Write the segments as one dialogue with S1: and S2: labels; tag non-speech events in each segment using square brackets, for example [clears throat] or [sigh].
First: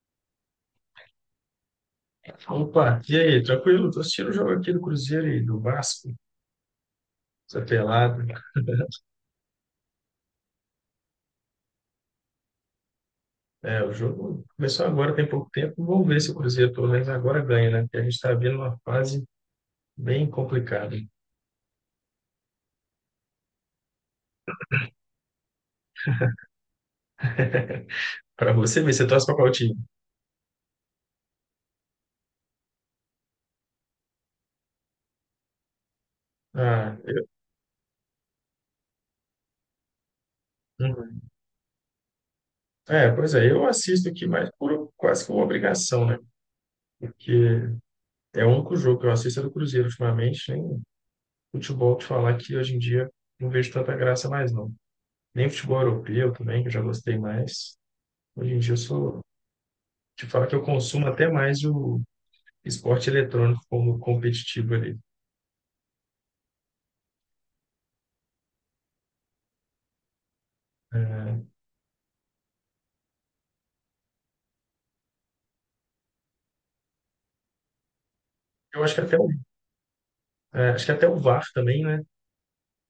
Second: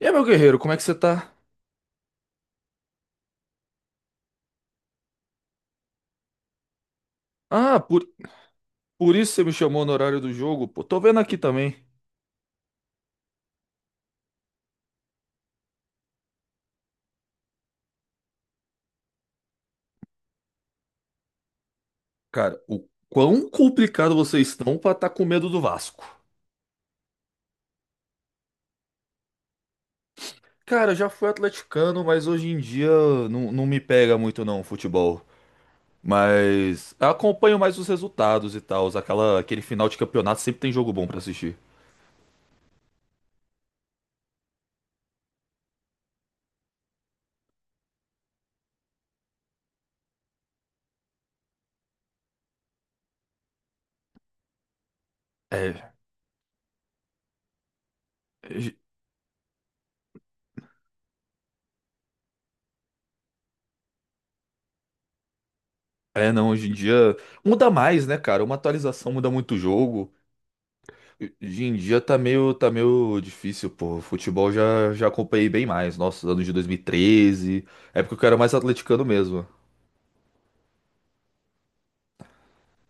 S1: E aí, meu guerreiro, como é que você tá?
S2: Opa, e aí, tranquilo? Tô assistindo o jogo aqui do Cruzeiro e do Vasco, essa
S1: Ah, por,
S2: pelada.
S1: por
S2: [laughs]
S1: isso você me chamou no horário do jogo, pô. Tô vendo aqui também.
S2: É, o jogo começou agora, tem pouco tempo. Vamos ver se o Cruzeiro pelo menos agora ganha, né? Porque a gente está vendo uma fase bem complicada.
S1: Cara, o quão complicado vocês estão pra tá com medo do Vasco.
S2: [laughs] Para você ver, você torce para qual time?
S1: Cara, eu já fui atleticano, mas hoje em dia não me pega muito não, o futebol. Mas
S2: Ah,
S1: eu acompanho mais os resultados e tal. Aquele final de campeonato sempre tem jogo bom pra
S2: uhum.
S1: assistir.
S2: É, pois é, eu assisto aqui mais por quase que uma obrigação, né? Porque é o único jogo que eu assisto é do Cruzeiro ultimamente, nem futebol te falar que hoje em dia não vejo tanta graça mais, não. Nem
S1: É,
S2: futebol
S1: é,
S2: europeu também, que eu já gostei mais. Hoje em dia eu sou, te falar que eu consumo até mais o esporte eletrônico como competitivo ali.
S1: não, hoje em dia muda mais, né, cara? Uma atualização muda muito o jogo.
S2: É,
S1: Hoje em dia tá meio difícil, pô. Futebol já acompanhei bem mais. Nossa, anos de 2013, época que eu era mais
S2: eu acho que
S1: atleticano
S2: até o,
S1: mesmo.
S2: é, acho que até o VAR também, né?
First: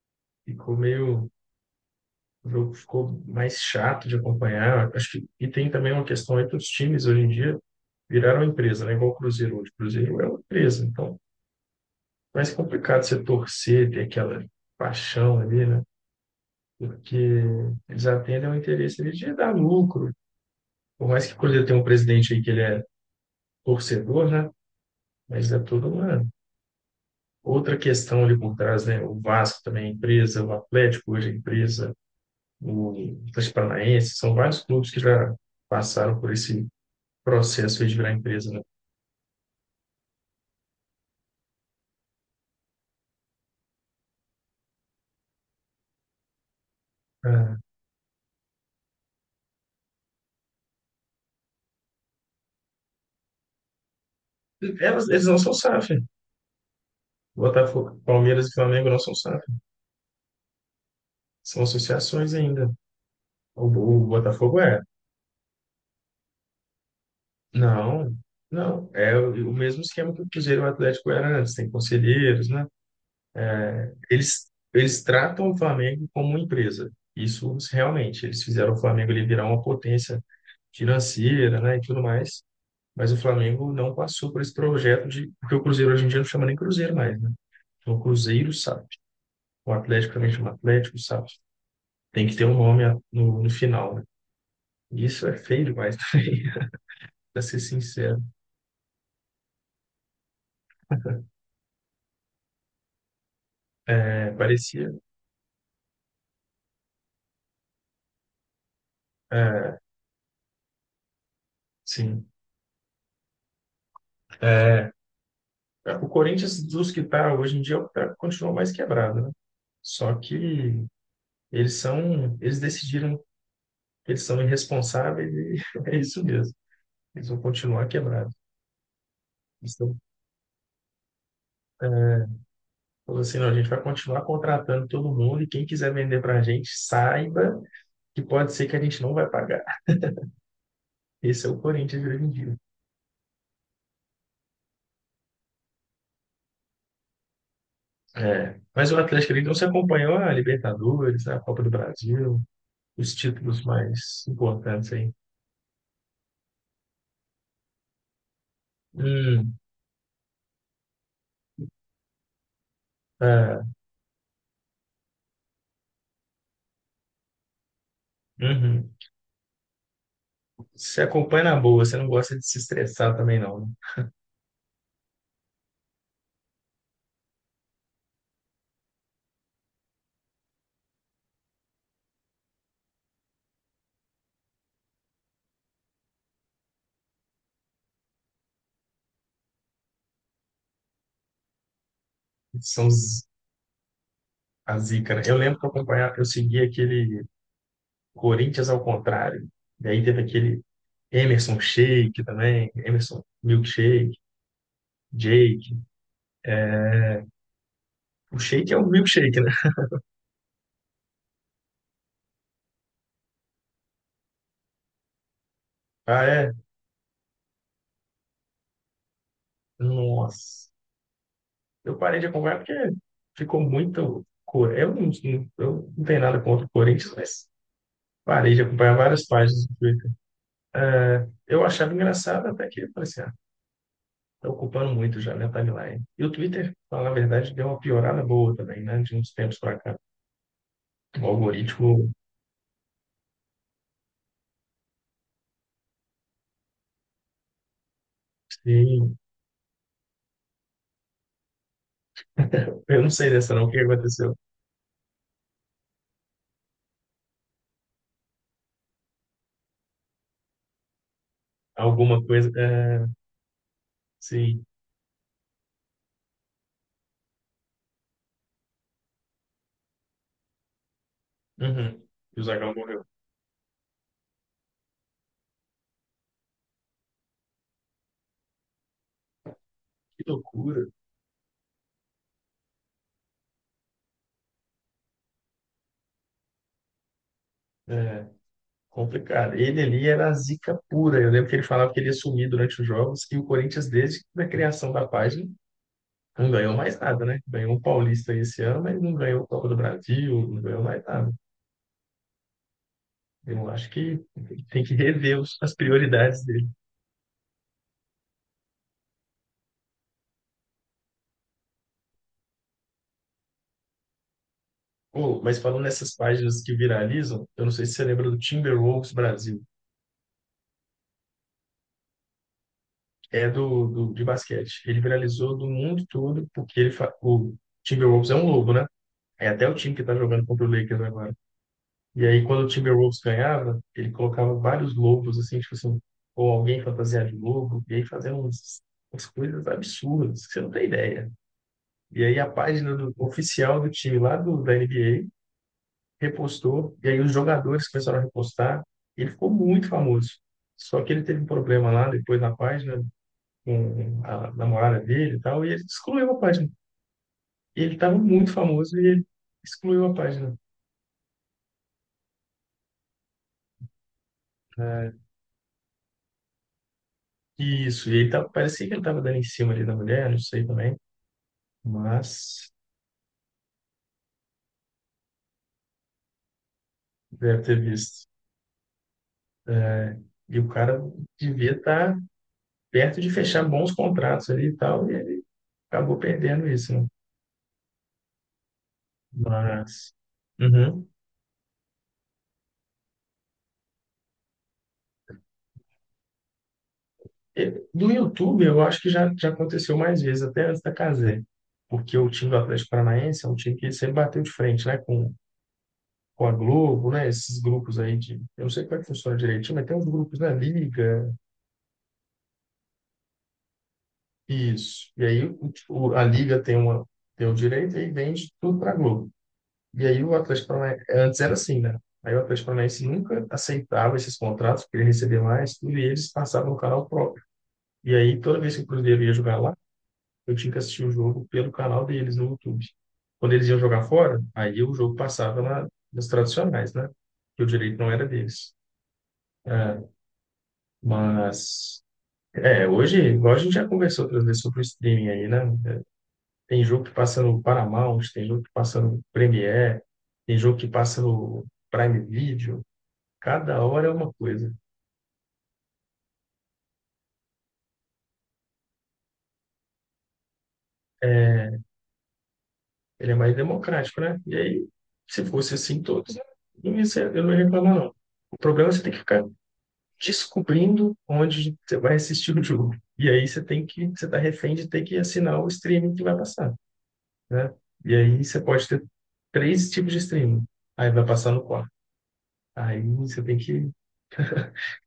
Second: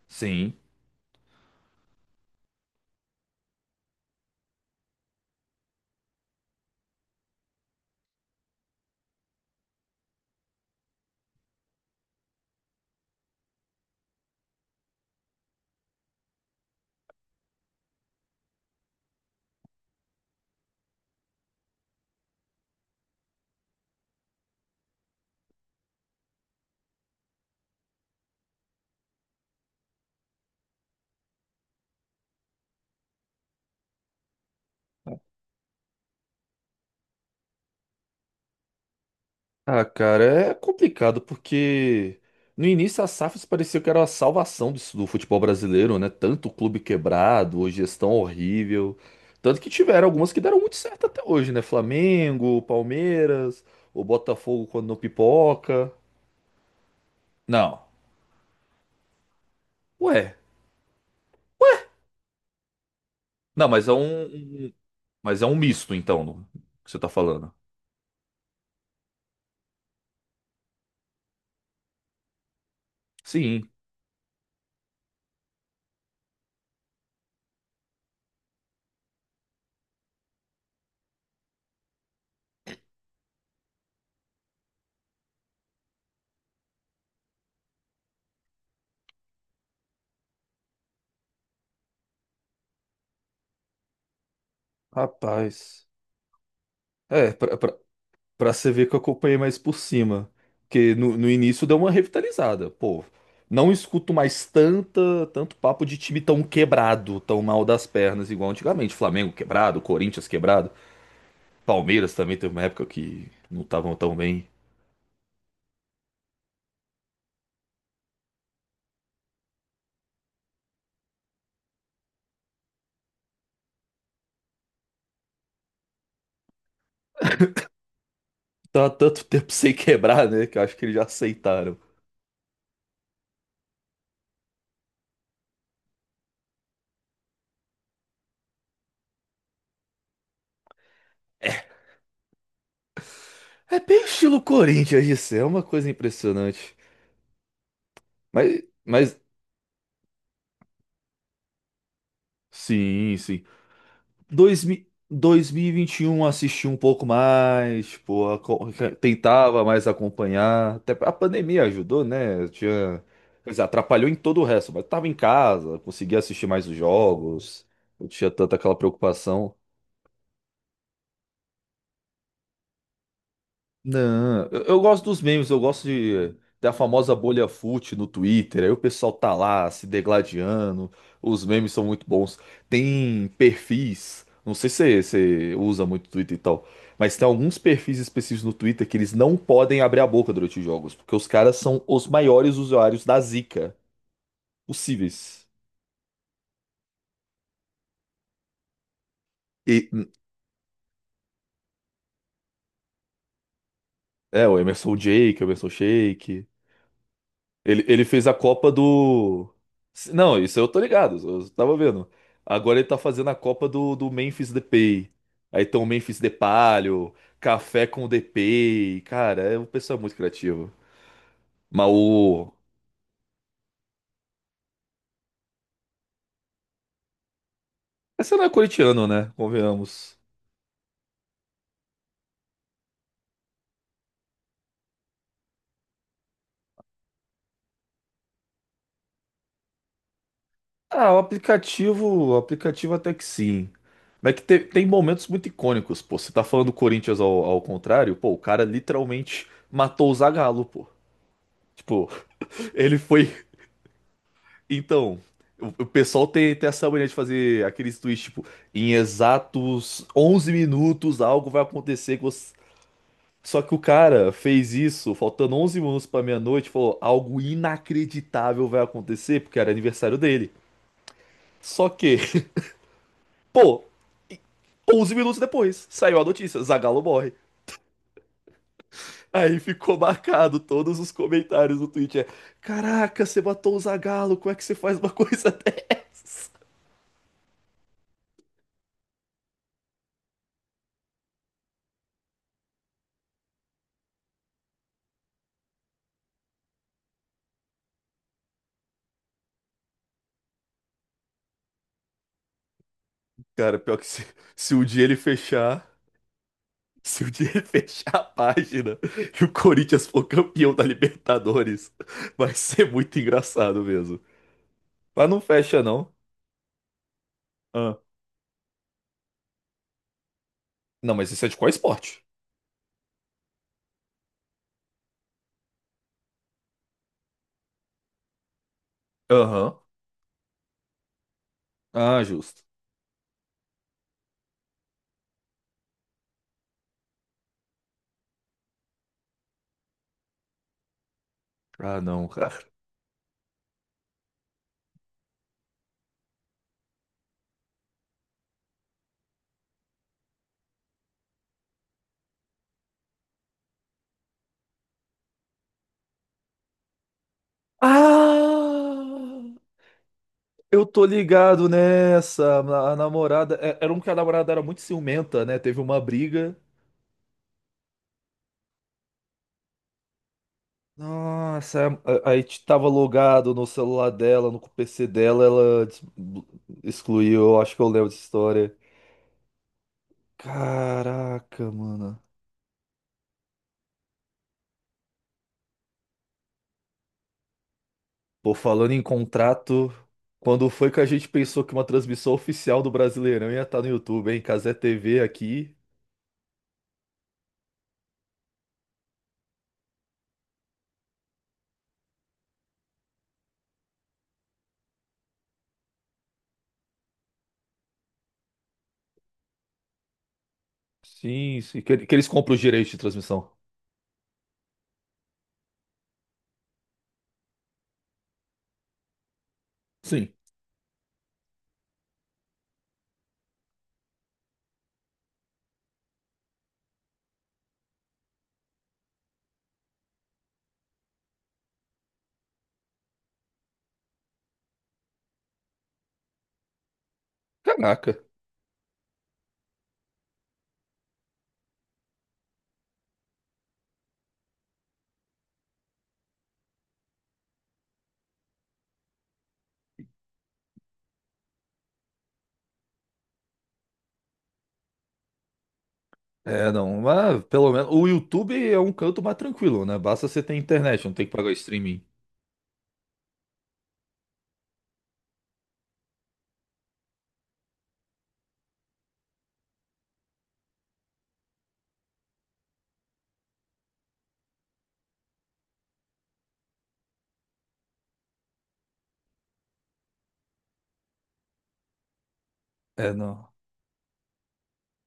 S1: Sim.
S2: Ficou meio, o jogo ficou mais chato de acompanhar. E tem também uma questão aí que os times hoje em dia viraram empresa, né? Igual o Cruzeiro hoje. O Cruzeiro é uma empresa, então é mais complicado você torcer, ter aquela paixão ali, né? Porque eles atendem ao interesse ali de dar lucro. Por mais que o Cruzeiro tenha um presidente aí que ele é torcedor, né? Mas é toda uma outra questão ali por trás, né? O Vasco também é empresa, o Atlético hoje é empresa, o Atlético Paranaense, são vários clubes que já passaram por esse processo aí de virar empresa, né?
S1: Ah, cara, é complicado porque no início a SAFs parecia que era a salvação do futebol brasileiro, né? Tanto clube
S2: Ah,
S1: quebrado, gestão horrível. Tanto que tiveram algumas que deram muito certo até hoje, né? Flamengo, Palmeiras, o Botafogo quando não
S2: eles não são
S1: pipoca.
S2: SAF.
S1: Não.
S2: Botafogo, Palmeiras e Flamengo não são SAF.
S1: Ué.
S2: São associações ainda. O,
S1: Não, mas é
S2: o
S1: um.
S2: Botafogo
S1: Um
S2: é.
S1: Mas é um misto, então, que você tá falando.
S2: Não, não. É o mesmo esquema que o Cruzeiro e o Atlético era antes. Tem conselheiros, né?
S1: Sim.
S2: Eles tratam o Flamengo como uma empresa. Isso realmente. Eles fizeram o Flamengo ele virar uma potência financeira, né, e tudo mais. Mas o Flamengo não passou por esse projeto de. Porque o Cruzeiro hoje em dia não chama nem Cruzeiro mais, né? Então, o Cruzeiro SAF. O Atlético também chama Atlético SAF. Tem que ter um nome no final, né? E isso é feio
S1: Rapaz.
S2: demais [laughs] também,
S1: É,
S2: para
S1: pra,
S2: ser
S1: pra,
S2: sincero.
S1: pra você ver que eu acompanhei mais por cima. Porque no início deu uma revitalizada. Pô, não escuto
S2: É,
S1: mais
S2: parecia.
S1: tanto papo de time tão quebrado, tão mal das pernas, igual antigamente. Flamengo
S2: É,
S1: quebrado, Corinthians quebrado. Palmeiras
S2: sim.
S1: também teve uma época que não estavam tão bem.
S2: O Corinthians, dos que está hoje em dia, é o que continua mais quebrado, né? Só que eles decidiram que eles são irresponsáveis e [laughs] é isso mesmo. Eles vão continuar quebrados.
S1: Tá tanto tempo [laughs]
S2: Eles
S1: sem
S2: estão
S1: quebrar, né? Que eu acho que eles já aceitaram.
S2: falando assim, não, a gente vai continuar contratando todo mundo e quem quiser vender para a gente, saiba que pode ser que a gente não vai pagar. Esse
S1: É,
S2: é o Corinthians de hoje em dia.
S1: é bem estilo Corinthians, isso é uma coisa impressionante.
S2: É.
S1: Mas,
S2: Mas o
S1: mas
S2: Atlético ele não se acompanhou a Libertadores, a Copa do Brasil, os
S1: Sim, sim.
S2: títulos mais importantes aí.
S1: 2021 assisti um pouco mais, tipo,
S2: Hum,
S1: tentava mais acompanhar. Até a pandemia ajudou, né? Eu Tinha, quer dizer,
S2: ah,
S1: atrapalhou em todo o resto, mas tava em casa, conseguia assistir mais os jogos, não tinha tanta aquela
S2: uhum.
S1: preocupação.
S2: Você acompanha na boa, você não gosta de se estressar também não, né?
S1: Não, eu gosto dos memes, da famosa bolha fut no Twitter. Aí o pessoal tá lá se degladiando. Os memes são muito bons. Tem perfis, não sei se você usa muito Twitter e tal, mas tem alguns perfis específicos no Twitter que eles não podem abrir a boca durante os jogos, porque os caras são os maiores
S2: São
S1: usuários da
S2: os
S1: zica
S2: A zica, né? Eu
S1: possíveis.
S2: lembro que eu acompanhava, eu seguia aquele Corinthians ao contrário.
S1: E,
S2: E aí teve aquele Emerson Shake também, Emerson Milkshake,
S1: o Emerson Jake, o Emerson
S2: Jake.
S1: Shake. Ele fez a
S2: O
S1: Copa
S2: Shake é o milkshake, né?
S1: do. Não, isso eu tô ligado, eu tava vendo. Agora ele tá fazendo a Copa do Memphis Depay. Aí tem o Memphis
S2: Ah, é?
S1: Depalho, Café com o Depay. Cara, é um pessoal muito
S2: Nossa.
S1: criativo. Mas
S2: Eu parei de
S1: o.
S2: acompanhar porque ficou muito. co- Eu não, eu não tenho nada contra o Corinthians, mas
S1: Essa não é
S2: parei de acompanhar
S1: corintiano,
S2: várias
S1: né?
S2: páginas do Twitter.
S1: Convenhamos.
S2: É, eu achava engraçado até que parecia, ah, tá ocupando muito já, né, timeline. E o Twitter, pra falar a verdade, deu uma piorada boa também, né, de uns tempos pra cá.
S1: Ah, o
S2: O
S1: aplicativo.
S2: algoritmo,
S1: O aplicativo até que sim. Mas é que tem momentos muito icônicos, pô. Você tá falando do Corinthians ao contrário, pô, o cara
S2: sim.
S1: literalmente matou o Zagallo, pô. Tipo, [laughs] ele
S2: Eu não
S1: foi.
S2: sei dessa não, o que aconteceu?
S1: Então, o pessoal tem essa mania de fazer aqueles tweets, tipo, em exatos 11 minutos algo vai acontecer. Que
S2: Alguma coisa,
S1: você...
S2: é,
S1: Só que o cara
S2: sim.
S1: fez isso, faltando 11 minutos pra meia-noite, falou, algo inacreditável vai acontecer, porque era aniversário dele. Só
S2: Uhum.
S1: que,
S2: E o
S1: [laughs]
S2: Zagal morreu.
S1: pô, 11 minutos depois, saiu a notícia, Zagallo morre. Aí ficou
S2: Que
S1: marcado
S2: loucura.
S1: todos os comentários do tweet, é, caraca, você matou o Zagallo, como é que você faz uma coisa [laughs] dessa?
S2: É, complicado. Ele ali era a zica pura. Eu lembro que ele falava que ele ia sumir durante os jogos e o Corinthians, desde a criação da página, não ganhou mais nada, né? Ganhou um Paulista esse ano, mas não ganhou o Copa do Brasil, não ganhou mais nada. Eu
S1: Cara,
S2: acho
S1: pior que
S2: que
S1: se um
S2: tem que
S1: dia ele
S2: rever as
S1: fechar...
S2: prioridades dele.
S1: Se o dia [laughs] fechar a página e o Corinthians for campeão da Libertadores, vai ser muito engraçado mesmo. Mas não
S2: Pô, mas
S1: fecha,
S2: falando
S1: não.
S2: nessas páginas que viralizam, eu não sei se
S1: Ah.
S2: você lembra do Timberwolves Brasil.
S1: Não, mas isso é de qual esporte?
S2: É do de basquete. Ele viralizou do mundo todo porque ele fa... o Timberwolves é um lobo, né? É até o
S1: Aham.
S2: time que tá jogando contra o Lakers agora.
S1: Ah,
S2: E aí
S1: justo.
S2: quando o Timberwolves ganhava, ele colocava vários lobos assim, tipo assim, ou alguém fantasiado de lobo, e aí fazendo uns, umas coisas absurdas, que você não tem ideia.
S1: Ah,
S2: E
S1: não,
S2: aí a
S1: cara.
S2: página oficial do time lá da NBA repostou, e aí os jogadores começaram a repostar, e ele ficou muito famoso. Só que ele teve um problema lá depois na página, com a namorada dele e tal, e ele excluiu a página. E ele estava muito famoso e ele
S1: Ah!
S2: excluiu a página.
S1: Eu tô ligado nessa. A namorada. Era um que a namorada era muito
S2: Né?
S1: ciumenta, né? Teve uma briga.
S2: Isso, e ele tava, parecia que ele estava dando em cima ali da mulher, não sei também,
S1: Nossa,
S2: mas
S1: tava logado no celular dela, no PC dela, excluiu. Eu
S2: deve
S1: acho
S2: ter
S1: que eu lembro dessa
S2: visto.
S1: história.
S2: É, e o cara
S1: Caraca,
S2: devia estar
S1: mano.
S2: perto de fechar bons contratos ali e tal, e ele acabou perdendo isso, né?
S1: Pô, falando em contrato,
S2: Mas.
S1: quando foi que a
S2: Uhum.
S1: gente pensou que uma transmissão oficial do Brasileirão ia estar no YouTube, hein? Cazé TV aqui.
S2: E do YouTube, eu acho que já aconteceu mais vezes, até antes da Cazé. Porque o time do Atlético Paranaense é um time que sempre bateu de frente, né, com a Globo, né? Esses grupos aí de. Eu não sei como é que funciona direitinho, mas tem uns grupos na Liga,
S1: Sim, sim. Que eles compram os direitos de transmissão.
S2: isso. E aí a Liga tem, tem o direito e vende tudo para a Globo. E aí
S1: Sim.
S2: o Atlético Paranaense. Antes era assim, né? Aí o Atlético Paranaense nunca aceitava esses contratos, queria receber mais, tudo, e eles passavam no canal próprio. E aí toda vez que o Cruzeiro ia jogar lá, eu tinha que assistir o jogo pelo canal deles no YouTube. Quando eles iam jogar fora, aí o jogo passava nos tradicionais, né? Que o direito não
S1: Caraca.
S2: era deles. É, mas É, hoje, igual a gente já conversou outras vezes sobre o streaming aí, né? Tem jogo que passa no Paramount, tem jogo que passa no Premiere, tem jogo que passa no Prime Video. Cada hora é uma coisa.
S1: É, não, mas pelo menos o YouTube é um canto mais tranquilo, né? Basta você ter internet, não tem que pagar streaming.
S2: Ele é mais democrático, né? E aí, se fosse assim todos, não ia eu não ia reclamar, não. O problema é você ter que ficar descobrindo onde você vai assistir o jogo. E aí você tá refém de ter que assinar o streaming que vai passar, né? E aí você pode ter três tipos de streaming. Aí vai passar no aí
S1: É,
S2: você
S1: não.
S2: tem que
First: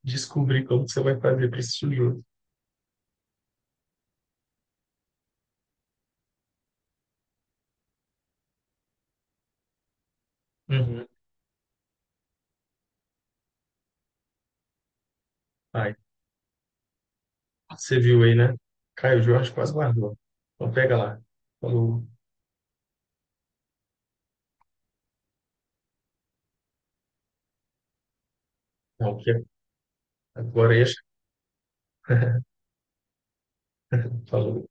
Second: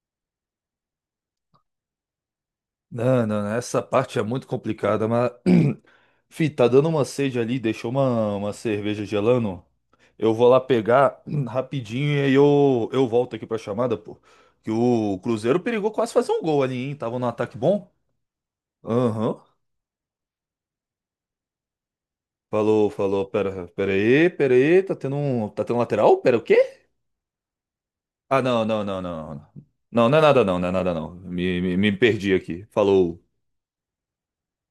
S2: descobrir como que você vai fazer para esse tijolo.
S1: Não, essa parte é muito complicada, mas. [clears throat] Fih, tá dando uma sede ali, deixou uma cerveja gelando. Eu vou lá
S2: Uhum.
S1: pegar [clears throat] rapidinho e aí eu volto aqui pra chamada, pô. Que o Cruzeiro perigou
S2: Aí,
S1: quase fazer um gol ali, hein? Tava num ataque bom.
S2: você viu aí, né? Caio
S1: Aham.
S2: Jorge quase guardou. Então pega lá. Falou.
S1: Falou, falou. Pera aí. Tá tendo um lateral? Pera, o quê?
S2: Não,
S1: Não.
S2: que
S1: Não, não é nada, não não é
S2: agora é.
S1: nada, não. Me perdi
S2: [laughs]
S1: aqui. Falou.
S2: Falou.